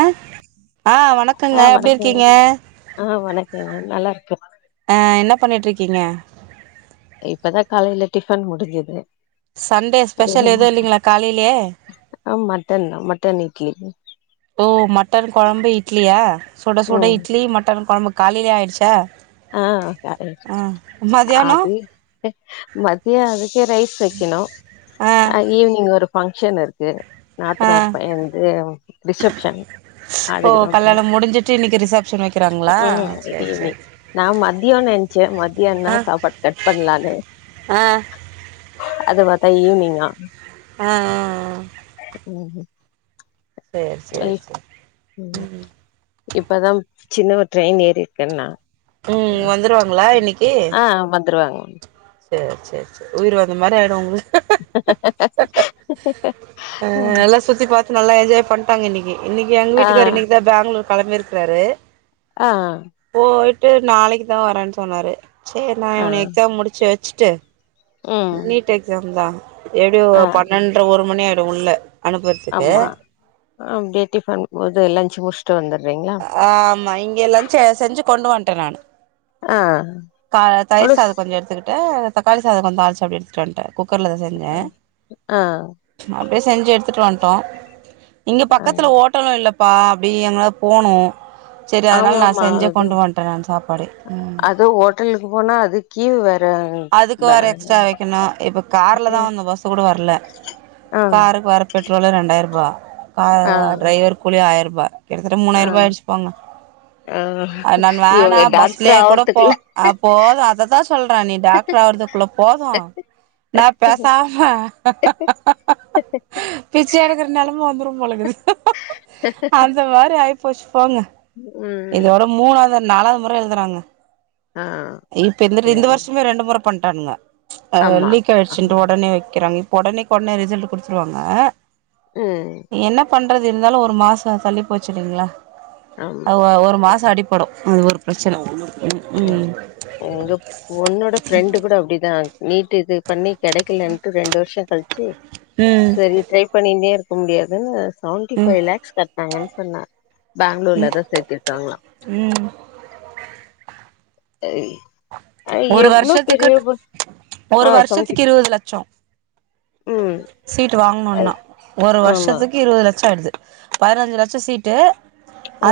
அ ஆ வணக்கங்க எப்டிருக்கீங்க ஏங்க நல்லா இருக்கு ஆ என்ன பண்ணிட்றிக்கீங்க இப்பதா காலையில டிஃபன் முடுஞ்சுது சண்டே அது ஸ்பெஷல் என்ன எதுவு இல்லைங்களா காலையிலே அ மட்டன் மட்டன் இட்லி ஓ மட்டன் கொழம்பு இட்லியா சுடசுட ம் இட்லி மட்டன் கொழம்பு காலையிலையே ஆயிடுச்சா ஆ ஆ மதியானோ அது மத்தியோ அதுக்கே ரைஸ் வெக்கணு ஆ அ ஈவ்னிங் ஒரு பங்ஷன் இருக்கு ஆ நாத்துனார் பைய வந்து ரிசப்ஷன் ஓ அதுக்குதா போனு கல்யாணம் முடிஞ்சுட்டு இன்னைக்கு ரிசப்ஷன் வைக்கிறாங்களா ம் ம் சேரி ஈவ்னிங் சேரி நா மதியோன்னு நெனச்சே மதியம்னா ஆ சாப்பாடு கட் பண்லானு ஆ அது பாத்தா ஈவ்னிங்கா ஆஆ ம் சேரி சேரி இப் சேரி ம் இப்பதா சின்னவ ட்ரெயின் ஏறிருக்கன்னா ம் வந்துருவாங்ளா இன்னிக்கி ம் சேர் சேர் சேரி உயிர் வந்த மாரி ஆய்டு உ அ ஆ நல்லா சுத்தி பாத்து நல்லா என்ஜாய் பண்ட்டாங்க இன்னிக்கி இன்னிக்கி எங்க வீட்டுகார் இன்னிக்கிதா பேங்ளூர் கெளம்பிருக்றாரு அ ஆ ட்டு நாளைக்கிதா வரேன்னு சொன்னாரு செரி நா ஆ இவனு எக்ஸாம் முடிச்சு வச் ஸ்ட்டு ம் நீட் எக்ஸாம் தா எப்டி ஆ ஒரு பன்னெண்ற ஒரு மணி ஆயிடு உள்ள அனுப்புறதுக்கு ஆமா அப்டியே டிஃபன் போது லஞ்சு முடுச்சுட் ட்டு வந்த ஆ ஆமா இங்க லன்ச செஞ்சு கொண்டு வன்ட் ட்டே நானு அ அ கா தயிர் சாதோ கொஞ்சோ எடுத்துக்குட் ட்டு தக்காளி சாதோ கொஞ்சோ அறுச்சு அப்டியே எடுத்துட்டு வன்ட்டாரு குக்கர்ல தா செஞ்சே ஆ நானு அப்புடியே செஞ்சு எடுத்துட்டு வன்ட்டோ இங்க ஆ பக்கத்துல ஓட்டலு இல்ல ப்பா அப்டி எங்கனாது போனு செரி அதுனால நா ஆமாமா செஞ்சே அது கொண்டு வன்டே நா சாப்பாடு ம் அது ஹோட்டலுக்கு போனா அது கீவு வேற அதுக்கு ப வேற எக்ஸ்ட்ரா வெக்கணு இப்ப கார்லதா வந்தோ பஸ்ஸு உடுவாருல்ல ஆ காருக்கு வற பெட்ரோலு ரெண்டாயிர் ரூபா கா ஆ டிரைவரு கூலி ஆயிர ரூ வ கிட்டத்தட்ட ஆ மூணாயிர ருபா ஆயிடுச்சு போங்க ஆ அ நான் இவங்க வேணா டாக்டர் பஸ்லயே கூட போ ஆவறதுக்குள்ள அ போது அததா சொ சொல்றாங் டாக்டர் வரதுக்குள்ள போதும் நான் பேசாம பிச்ச எடுக்குற நெலம வந்துரும் போலங்க அந்த மாரி ஆயி பஷ் போங்க இது ம் வரும் மூணாவது நாலாவது முறை எழுதுறாங்க ஆ இப்ப இந்த இந்த வருஷமே ரெண்டு முறை பண்டானுங்க ஆ ஆமா லீக் ஆயிடுச்சுன்னு ஒடனே வைக்கிறாங்க ஒடனேக் ஒடனே ரிசல்ட் குடுத்துருவாங்க ம் றது இருந்தாலும் ஒரு மாசம் தள்ளி போச்சு இல்லீங்ளா ஆமா ஒரு மாசம் அடிப்படும் ம் ஒரு பிரச்சன ஒன்னு ம் எங்க பொண்ணோட ஃபிரெண்டு கூட அப்டிதான் ஆ நீட்டு இது பண்ணி கெடைக்கலேன்ட்டு ரெண்டு வருஷம் கழிச்சி ம் செரி ட்ரை பண்ணின்னே இரு இருக்க முடியாது சவன்டி ம் ஃபைவ் லேக்ஸ் கட்டனாங்கன்னு சொன்னா ம் பெங்களூர்லதான் சேத்திருக்காங்களா ம் ஐ ஐ ஒரு எவ்ளோ வருஷத்துக்கு பெரிய ஒரு ஒரு ஆ சவன்டி வருஷத்துக்கு இருவது ம் சீட்டோ இன்னு ஐ, ஒன்னா ஒரு ஆமா வருஷத்துக்கு இருவது லட்சம் ஆயிடுது பதினஞ்சு லட்ச சீட்டு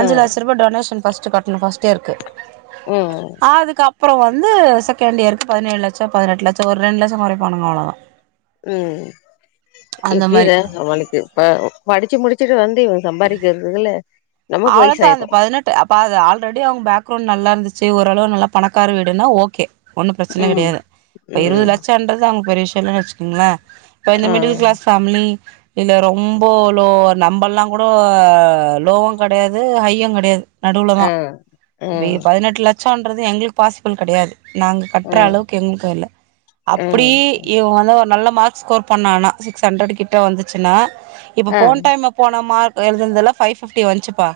ஆ லட்ச ரூபா டொனேஷன் ஃபஸ்ட்டு கட்னோ ஃப்ஸ்ட்டு இயருக்கு ம் அப்றம் வந்து செகண்ட் இயருக்கு பதினேழு லட்சம் பதினெட்டு லட்சம் ஒரு ரெண்டு லட்சம் கொறைப்பாங்களா அவ்ளோதான் ம் எப்பிடி மாரி அத சமாளிக்றது ப படிச்சு முடிச்சு வச்சிட்டு வந்து இவன் சம்பாரிக்கிறதுக்குல்ல அவ்ளோதான் அந்த பதினெட்டு அப்ப அது ஆல்ரெடி அவுங்க பேக்ரௌவுண்ட் நல்லா இருந்துச்சு செரி ஓரளவு நல்லா பணக்கார வீடுனா ஓகே ஒண்ணும் பிரச்சனை ம் கெடையாது இப்ப இருபது ம் லட்சங்கறது அவுங்க பெறிய விச சில்லன்னு வச்சிருக்கீங்களா இப்ப இந்த ஆ மிடில் க்ளஸ் ஃபேமிலி இல்ல ரொம்போலோ நம்பல்லா குடோ லோ கடையாது ஹையுங் கெடையாது நடுவுல தா ஆ ஆ இவெங்க பதினெட்டுல சோன்றது எங்ளுக் பாசிபுள் கெடையாது நாங்க ஆ கட்ற அளவுக்கெங்களுக்கு இல்ல ஆ அப்டீ இவ வந்து ஒரு நல்ல மார்க்ஸ் ஸ்கோர் பண்ணானா சிக்ஸ் ஹண்ட்ரட் கிட்ட வந்துச்சுன்னா இப்ப ஆ போன் டைம போன மார் எழுதுன்துல ஃபை ஃபிஃப்ஃவ்டி வந்ச்சி பா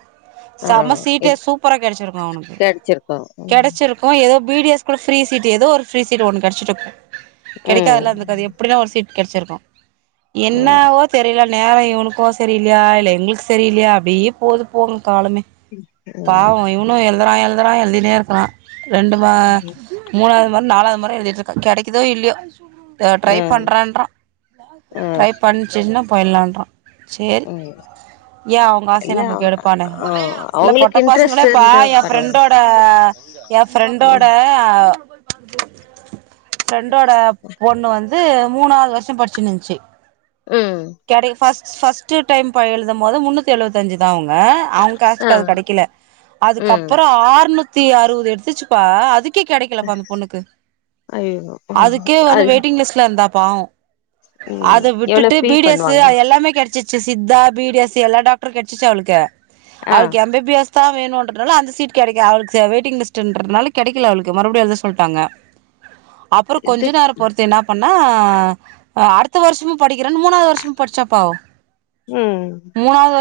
ஆ செம எப் சீட்டே சூப்பரா கெடச்சிருக்கூ அவனுக்கு கெடச்சிருக்கு ம் கெடச்சிருக்கூ ஏதோ பி டி எஸ் கூட ஃப்ரீ சீட்டு ஏதோ ஒரு ப்ரீ சீட்டு ஒன்னு கெடச்சிட்ருக்கு ம் கெடைக்காதுல்லா இருந்துக்காது எப்டினா ஒரு சீட்டு கெடச்சிர்க்கூ ம் என்னாவோ தெரிலல் நேரோ இவனுக்கோ சரி இல்லையா இல்ல எங்களுக் சரியில்லையா அப்டியே போது போரு காலமே ம் பாவோ இவனூ எல் துறா எழுதுறா எழுதினேருக்குறா ரெண்டு மா மூணாது ம நாலாது மொற எழுதிட்ருக்கா கெடைக்குதோ இல்லியோ டா ட்ரை ம் பண்றேன்றா ட்ரை பண்ச்சின்னா பொயிட்லான்றா சேரி ம் ஏ அவொங்காசைய இல்ல நம்ம கெடுக் ஆ இல்ல அவங்களுக்கு பொட்ட இன்ட்ரெஸ்ட் பசங்களேப்பா இருந்தா ஏ பரவால்ல ஃப்ரெண்டோட ஏ ஃப்ரெண்டோட ம் அ ப்பா ஃப்ரெண்டோட பொண்ணு வந்த் து மூணாவது வருஷொ படிச்சினுன்ச்சி ம் கெடை ஃபஸ் ஃபஸ்ட்டு டைம் ப எழுதும் போது முன்னுத்தி எழுவத்தஞ்சு தா அவொங் அ அவங் ஆ கேஸ்டுக்கது கெடைக்கல ம் அதுக்கப்பறொ ஆர்நுத் தீ அறுவது எடுத்துச்சுப்பா அதுக் கி கெடைக்கலப்பா அந்த பொண்ணுக்கு ஐயோ அதுக்கே வந்து அது வெயிட்டிங் லிஸ்ட்ல இருந்தா பாவோ ம் அத எவ்ளோ விட்டுட்டு பி ஃபீல் டி எஸ்ஸு பண்ணுவாங்க அ எல்லாமே கெடச்சிச் சி சித்தா பி டி எஸ் சி எல்லா டாக்ட்ரு கெடச்சுச்சு அவளுக் கே ஆ அவளுக்கு எம் பி பி எஸ் அத்தா வேணுன்றனால அந்த சீட் கெடைக்க அவளுக்கு வெயிட்டிங் லிஸ்ட்ன்றதுனால கெடைக்கல அவளுக்கு மறுபடியு எழுத சொல்லிட்டாங்க அப்புறோ இது கொஞ்ச நேரோ பொறுத்து என்னா பண் ஆ அடுத்த வருஷமும் படிக்கிறன் மூணாவது வர்ஷம் படிச்சாப்பா அவ ம்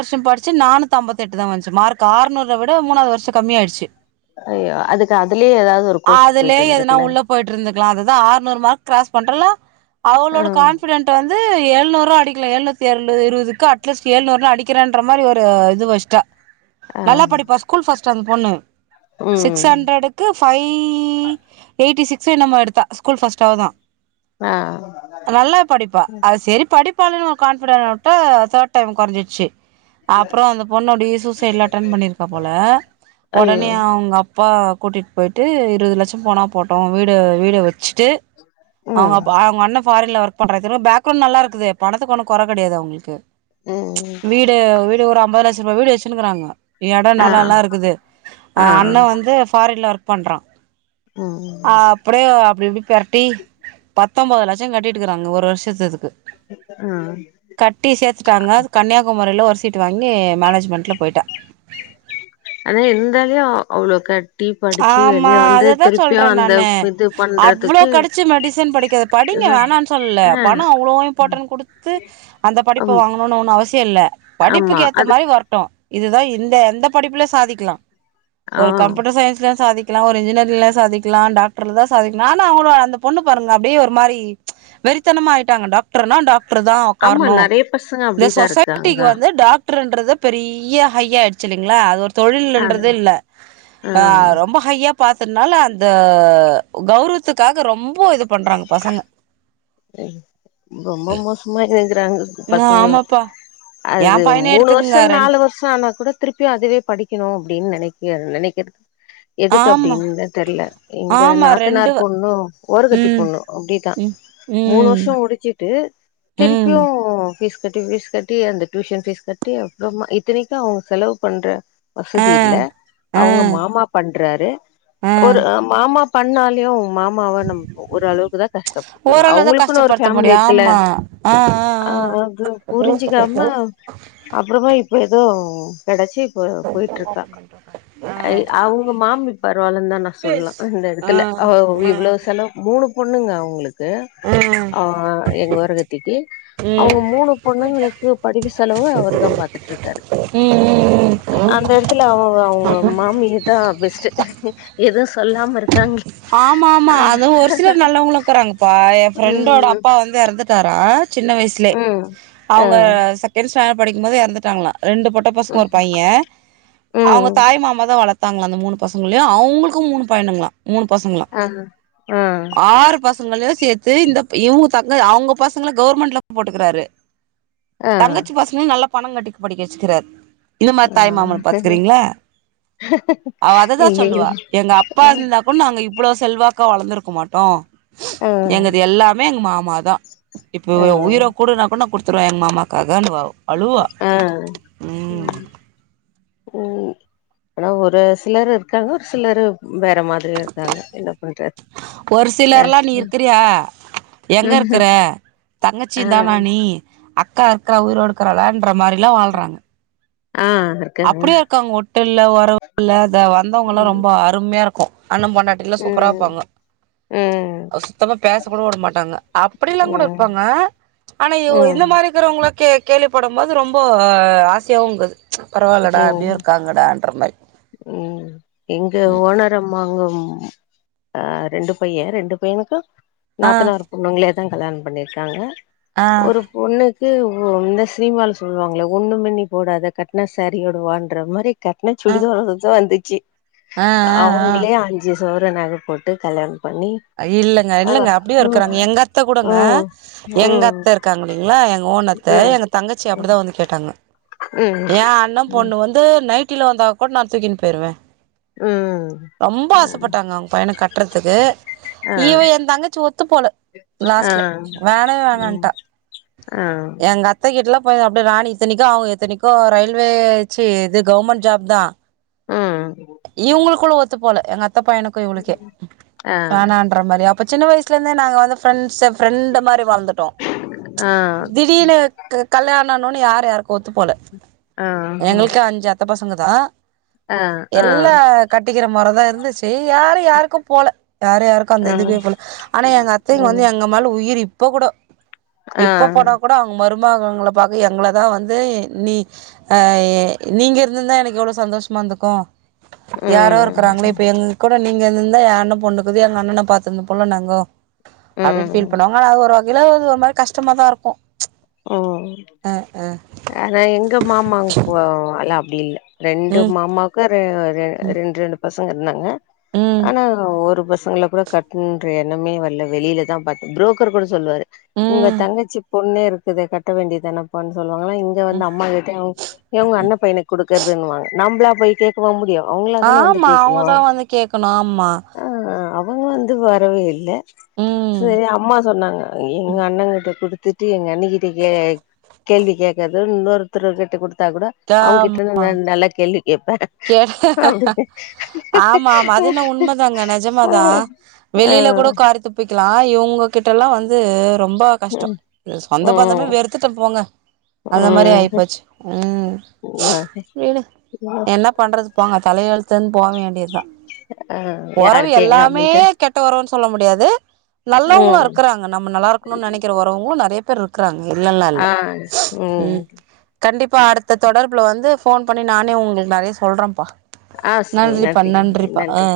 ஷம் படிச் சு நானூத்து அம்பத்தெட்டு தா வந்துச்சு மார்க் ஆர்நூறுற விட மூணாவது வர்ஷோ கம்மி ஆயிடுச்சு ஐயோ அதுக்கு அதுலயே ஏதாவது ஒரு கோர்ஸு போயிட்டு இருந்திருக்குல்ல க்கிலா அதுதா ஆர்நூறு மார்க் கிராஸ் பண்றல ஆ அவளோட கான்பிடென்ட் வந் து எழுநூறூ அடிக்கல ஏழ்நூத்தி ஏழு இருவதுக்கு அட்லீஸ் ஏழ்நூறு அடிக்கிறேன்ற மாரி ஒரு இது வெஸ்ட்டா ஆ நல்லா படிப்பா ஸ்கூல் ஃபஸ் ட் அந்த பொண்ணு சிக்ஸ் ம் ஹண்ட்ரடுக்கு ஃபை எயிட்டி சிக்ஸோ என்னமோ எடுத்தா ஸ்கூல் ஃபர்ஸ்ட் அவதா ஆ நல்லா படிப்பா அது செரி படிப் பான் ஒரு கான்ஃபிடன் உட்டா தேர்ட் டைம் குறஞ்சிருச்சு அப்றோ அந்த பொண்ணு அப்டியே சூசைட்லா அட்டன் பண்ணிருப்பா போல ஐயோ ஒடனே அவங்கப்பா கூட்டிட்டு போயி்ட்டு இருவது லட்சோ போனா போட்டு வீடு வீட வெ ச்சிட்டு அவங்க ம் அப் அவங்க அண்ண ஃபாரின்ல ஒர்க் பண்றா இது வந் பேக்ரவுண்ட் நல்லா இருக்குது பணத்துக்கொன்னு கொற கெடையாது அவங்களுக்கு ம் வீடு வீ [unintelligible] லட்ச ரூவா வீடு வெச்சினுருக்காங்கோ எடோ ஆ நெலோல்லா இருக்குது அ ஆ அண்ண வந்து ஃபாரின்ல ஒர்க் பண்றா ம் ஆ அப்டியோ அப்டி இப்டி பெரட்டி பத் தொம்பது லட்சோ கட்டிட்ருக்கிறாங்க ஒரு வர்ஷத்து இதுக்கு ஆ கட்டி சேத்துட்டாங்க கன்னியாகுமாரில ஒரு சீட்டு வாங்கி மேனேஜ்மெண்ட்ல போய்ட்டா அத இருந்தாலயு அவ்ளோ க ஆம்மா அததா சொல்றே அந்த நானு இது அவ்ளோ பண்றதுக்கு கெடச்சி மெடிசன் படிக்க படிங்க வேணான் சொல்லல ஆ பணோ அவ்ளோ இம்பார்டன் குடுத்து அந்த படிப்ப ஆம் வாங்கணுன் ஒன்னு அவசிய இல்ல ஆமா படிப்புக்கு ஏத்த அது மாரி வர்ட்டு இதுதா இந்த எந்த படிப்பில சாதிக்லா ஆ ஒரு கம்ப்யூட்டர் சயின்ஸ் சாதிக்கலா ஒரு இன்ஜினியர் இதுல சாதிக்கலா டாக்டர்லதா சாதிக்கனு ஆனா அவங் அந்த பொண்ணு பாருங்க அப்டியே ஒரு மாரி வெறித்தனமா ஆயிட்டாங்க டாக்டர்னா டாக் டர் தா ஆமா ஒக்கார்னு நெறைய பசங்க இந்த அப்டிதா இருக்காங்க சொசைட்டிக்கு வந்து டாக் டர்ன்றத பெரிய ஹையா ஆயடுச்சு இல்லிங்களா அது ஒரு ஆ தொழில்ன்றது இல்ல ஆ ரொம்ப ஹையா பாத்தனால அந்த கௌவரத்துக்கா ரொம்ப மோசமா இருக்கு காங்க ஆ பசங்களு ஆமாப்பா ஏ அது பையன மூணு எடுத்துக்குங்க வருஷோ ரெண்டு நாலு வருஷோ ஆனா கூட திருப்பியு அதுவே படிக்கணு அப்டின்னு நெனைக்க நெனைக்கிறது எதுக்கு ஆமா அப்டின்தா தெரியல எங்க ஆமா ரெண்டு நாத்தனார் பொண்ணும் ஓரகத்தி ம் பொண்ணு அப்படிதா ம் மூணு ம் வருஷம் முடிச்சிட்டு ம் திருப்பியு ஃபீஸ் கட்டி ஃபீஸ் கட்டி அந்த டியூஷன் ஃபீஸ் கட்டி அப்புறமா இத்தனைக்கு அவங்க செலவு பண்ற ஆ வசதி இல்ல அவங்க ஆ மாமா பண் றாரு ஆ ஒரு மாமாப் பண்ணாலயு மாமா ஒரு அளவுக்கு தா கஷ்டப்படுத்தணு ஓரளவுதா அவங்களுக்குன்னு ஒரு கஷ்டப்படுத்த ஃபேமிலி முடியு இருக்குல்ல ஆமா ஆ ஆ ஆ அது புரிஞ்சிக்காம அப்புறமா இப் ப எதோ கெடச்சி போ போயிட்டு இருக்கா ஆ அ அவங்க மாமி பரவால்லனு தா நா சொல்லா இந்த ஆ எடத்துல அவ ஆ ஆ ஆ இவ்வளோ செலவுப் மூணு பொண்ணுங்க அவங்களுக் கு ஆ எங்க ஓரகத்திக்கு ம் ம் அவங்க மூணு பொண்ணுங்களுக்கு படிப்பு செலவு அவரு தா பாத்துட்டு இருக்காரு ம் ம் அந்த எடத்துல அவங் இப்போ மாமிதா பெஸ்ட்டு எதுவு சொல்லாம இருக் ஆமா ஆமா அத ஒரு சிலர் நல்லவங்களு ருக்கிறாங்கப்பா எ ஃப்ரெண்டோட ம் அப்பா வந்து எறந்துட்டாரா சின்ன வயசுலே ம் ஆ அவங்க செகண்ட்ஸ் டாண்டர்ட் படிக்கும் போதே எறந்துட்டாங்களா ரெண்டு பொட்ட பசங்க ஒரு பையே அவங்க ம் தாய் மாமா தா வளத் தாங்களா அந்த மூணு பசங்களயு அவங்களுக்கு மூணு பையனுங்களா மூணு பசங்களா ஆ ஆ ஆறு பசங்கள சேத்து இந்த இவுங்க தங்க அவுங்க பசங்கல கவுர்மெண்ட்ல போட்டுக்குறாரு ஆ தங்கச்சி பசங்கலோ நல்லாப் பணம் கட்டிக்கு படிக்க வெச்சிக்கிறாரு இந்த மாரி ஆ தாய்மாமன பாத்துக்குறீங்களா அவ அததா இல்லையே சொல்லுவா எங்க அப்பா இந்தாக் இவ்ளோ செல்வாக்கா வளந்த்ருக்க மாட்டோ ஆ எங்கள்து எல்லாமே எங்க மா மாதா இப்ப ஆ உயிரகுடுனா கூட நா குடுத் குத்துறுவ எங்க மாமாக்காக அந்த வ அழுவா ஆ ம் ம் ஆனா ஒரு சிலர் இருக்காங்க ஒரு சிலரு வேற மாதிரி இருக்காங்க என்ன பண்றது ஒரு ஆ சிலர்லா நீ இருக்குறியா எங்க இருக்குற ம் தங்கச்சி ஆ தானா நீ அக் கா இருக்கறா உயிரோட இக்குறலான் ற மாரிலா வால்றாங்க ஆ இருக்காங்க அப்படியேருக்காங்க ஒட்டுல்ல ஒரவுல்ல அத வந்தவுங்கலா ம் ரொம்ப அருமயாருக் அண்ணம் பொண்டாட்டிலா ம் சூப்பராருப்பாங்க ம் சுத்தமா பேச கூட உட மாட்டாங்க அப்படிலாங் கூட ம் இர்ப்பாங்க ஆனா இவ் ம் இந்த மாரி கிறவுங்கள கேக் கேள்விப்படும்போது ரொம்போ ஆசையாவுங்குது பரவால்லடா அப்டியு இருக்காங்கடான்ற மாரி ம் எங்க ஓனரம்மா அங்க அ ரெண்டு பைய ரெண்டு பையனுக்கோ ஆ நாத்தனார் பொண்ணுங்களே தா கல்யாணம் பண்ணிருக்காங்க ஆ ஒரு பொண்ணு கு ஒ இந்த சினிமால சொல்லுவாங்களே ஒண்ணுமே நீ போடாத கட்ன சேரியோடவான்ற மாரி கட் ஆ சுடிதரோடத்தா வந்திச்சி ஆ ஆ அவுங்களே ஆ அஞ்சு சவர நக போட்டு கல்யாண இல்லங்க இல்லங்க அப்டியு இருக்குறாங்க எங்க அத்த கூடங்க ம் எங்க ம் அத்த இருக்காங்கல்ல எங் ஓனத்த ம் எங்க தங்கச்சி அப்படிதா வந்து கேட்டாங்க ம் ஏ அண்ண ம் பொண்ணு வந்து நைட்டில வந்தா கூட நா தூக்கினு போயிருவ ம் ரொம்ப ம் ஆசப்பட்டாங்க அவுங்க பையனக்கு கட்றத்துக்கு ஆ இவ எந் தங்கச்சி ஒத்து போல ஆ லாஸ்ட்ல வேணவே ம் வேணான்ட்டா ஆ எங்க அத்தகிட்லா போயி அப்டே ராணி இத்தினைக்கு அவுங்க இத்தினைக்கு ரயில்வே ச்சி இது கவுர்மண்ட் ஜாப் தா ம் இவுங்குளுக்குள்ள ஒத் து போல எ அத்த பயனுக்கு இவுளுக்கு ஆ வேனான்ற மாரியா இப்ப சின்ன வயசுலந்தே நாங்க வந்து ஃப்ரெண்ட்ஸு ஃப்ரெண்டு மாரி வளந்துட்டோ ஆ திடீனு க் கல்யாண னொன யார்யாருக் ஒத்து போல ஆ ம் எங்களுக்கே அஞ்சு அத்த பசங் இவுங்கதா ஆ ஆ எல்லா கட்டி க்கிற மொற தா இருந்துச் சு யாரு யாருக்கு போல யார் யாருக்கோ அந்த ம் இதுவே போல ஆனா எங்க அத்தைங்க வந்து ம் எங்க மேல உயிர் இப்ப கூடொ ஆ இப்ப போனா கூட அவுங்க மரு மகளுங்ள பாக்க எங்களதா வந்து நீ அ நீங்க இருந்ருந்தா எனக்கு எவ்ளோ சந்தோஷமா இந்துக்கு யாரோ ம் இருக்கறாங்ளே இப்ப எங்க கூட நீ இங்க இருந்ருந்தா எ அண்ண பொண்ணு போது எங்க அண்ணன பாத்தது போல நாங்கோ அப்டினு ம் ஃபீல் பண்ணுவாங்க ஆனா அது ஒரு வக யில ஒரு மாரி கஷ்டமா தா இருக்கு ம் அ அ அதா எங்க மாமா அங்க போவோ இல்ல அப் டி இல்ல ரெண்டு ம் மாமாக்கு ரெ ரெ ம் ரெண்ரெண்டு பசங் க இருந்தாங்க ம் ஆனா ஒரு ப சங்கள கூட கட்னுன்ற எண்ணமே வல்ல வெளியில தா பாத்தோ ப்ரோக்கர் கூட சொல்வாரு உங்க ம் தங்கச்சி பொண்ணு இருக் இத கட்ட வேண்டியதானப்பானு சொல் வாங்ளா இங்க வந்து ம் அம்மா கிட்டயு ஏ உங்க அண்ண பையனுக் குடுக்கறதுன்னுவாங்க நம்ப்ளா போய் கேக்கவா முடியு அவங்களா தானே வந்து ஆமா கேட்கணு அவுங்கதா வந்து கேக்கணு ஆமா இது வரவே இல்ல ம் சரி அம்மா சொன்னாங்க எங்க அண்ணங்கிட்ட குடுத்து து எங்க அண்ணிக்கு திங்க கேள்வி கேக்குறது இன்னொருத்தருக்கிட்ட குடுத் விட்டா கூட அவுங்க தாம் கிட்ட இருந்து நா நல்ல கேள்வி கேப்பே கேட் அ ஆமா ஆமா அது என்ன உண்மதாங்க நெஜமாதா ஆ ஆ லா இவுங்ககிட்டல்லா வந்து ரொம்ப கஷ்ட ஆ சொந்த பந்தமே ம் வெறுத்துட்டே போங்க அந்த மாரி ஆயி ம் போச்சு ம் விடு என்ன பண்றது போங்க தலையெழுத்துன்னு போவேண்டியதுதா. ஆ ஒறவு யாருக்கு எங்க எல்லாமே அம்மிட்ட கெட்ட ஒறவுனு சொல்ல முடியாது நல்லவங்களு ம் இருக்கறாங்க நம்ம நல்லா இருக்கணும்ண்னு நனைக்கிற ஒரவு நறைய ப் பேர் இருக்குறாங்க இல்லல்லா இல்ல ஆ ம் கண்டிப்பா இப்ப அடுத்த தொடர்புல வந்து போன் பண்ணி நானே உங்களுக்கு நறைய சொல்றன்ப்பா ஆ சு நன்றிப்பா நன்றிங்க நன்றிப்பா நன்றி ஆ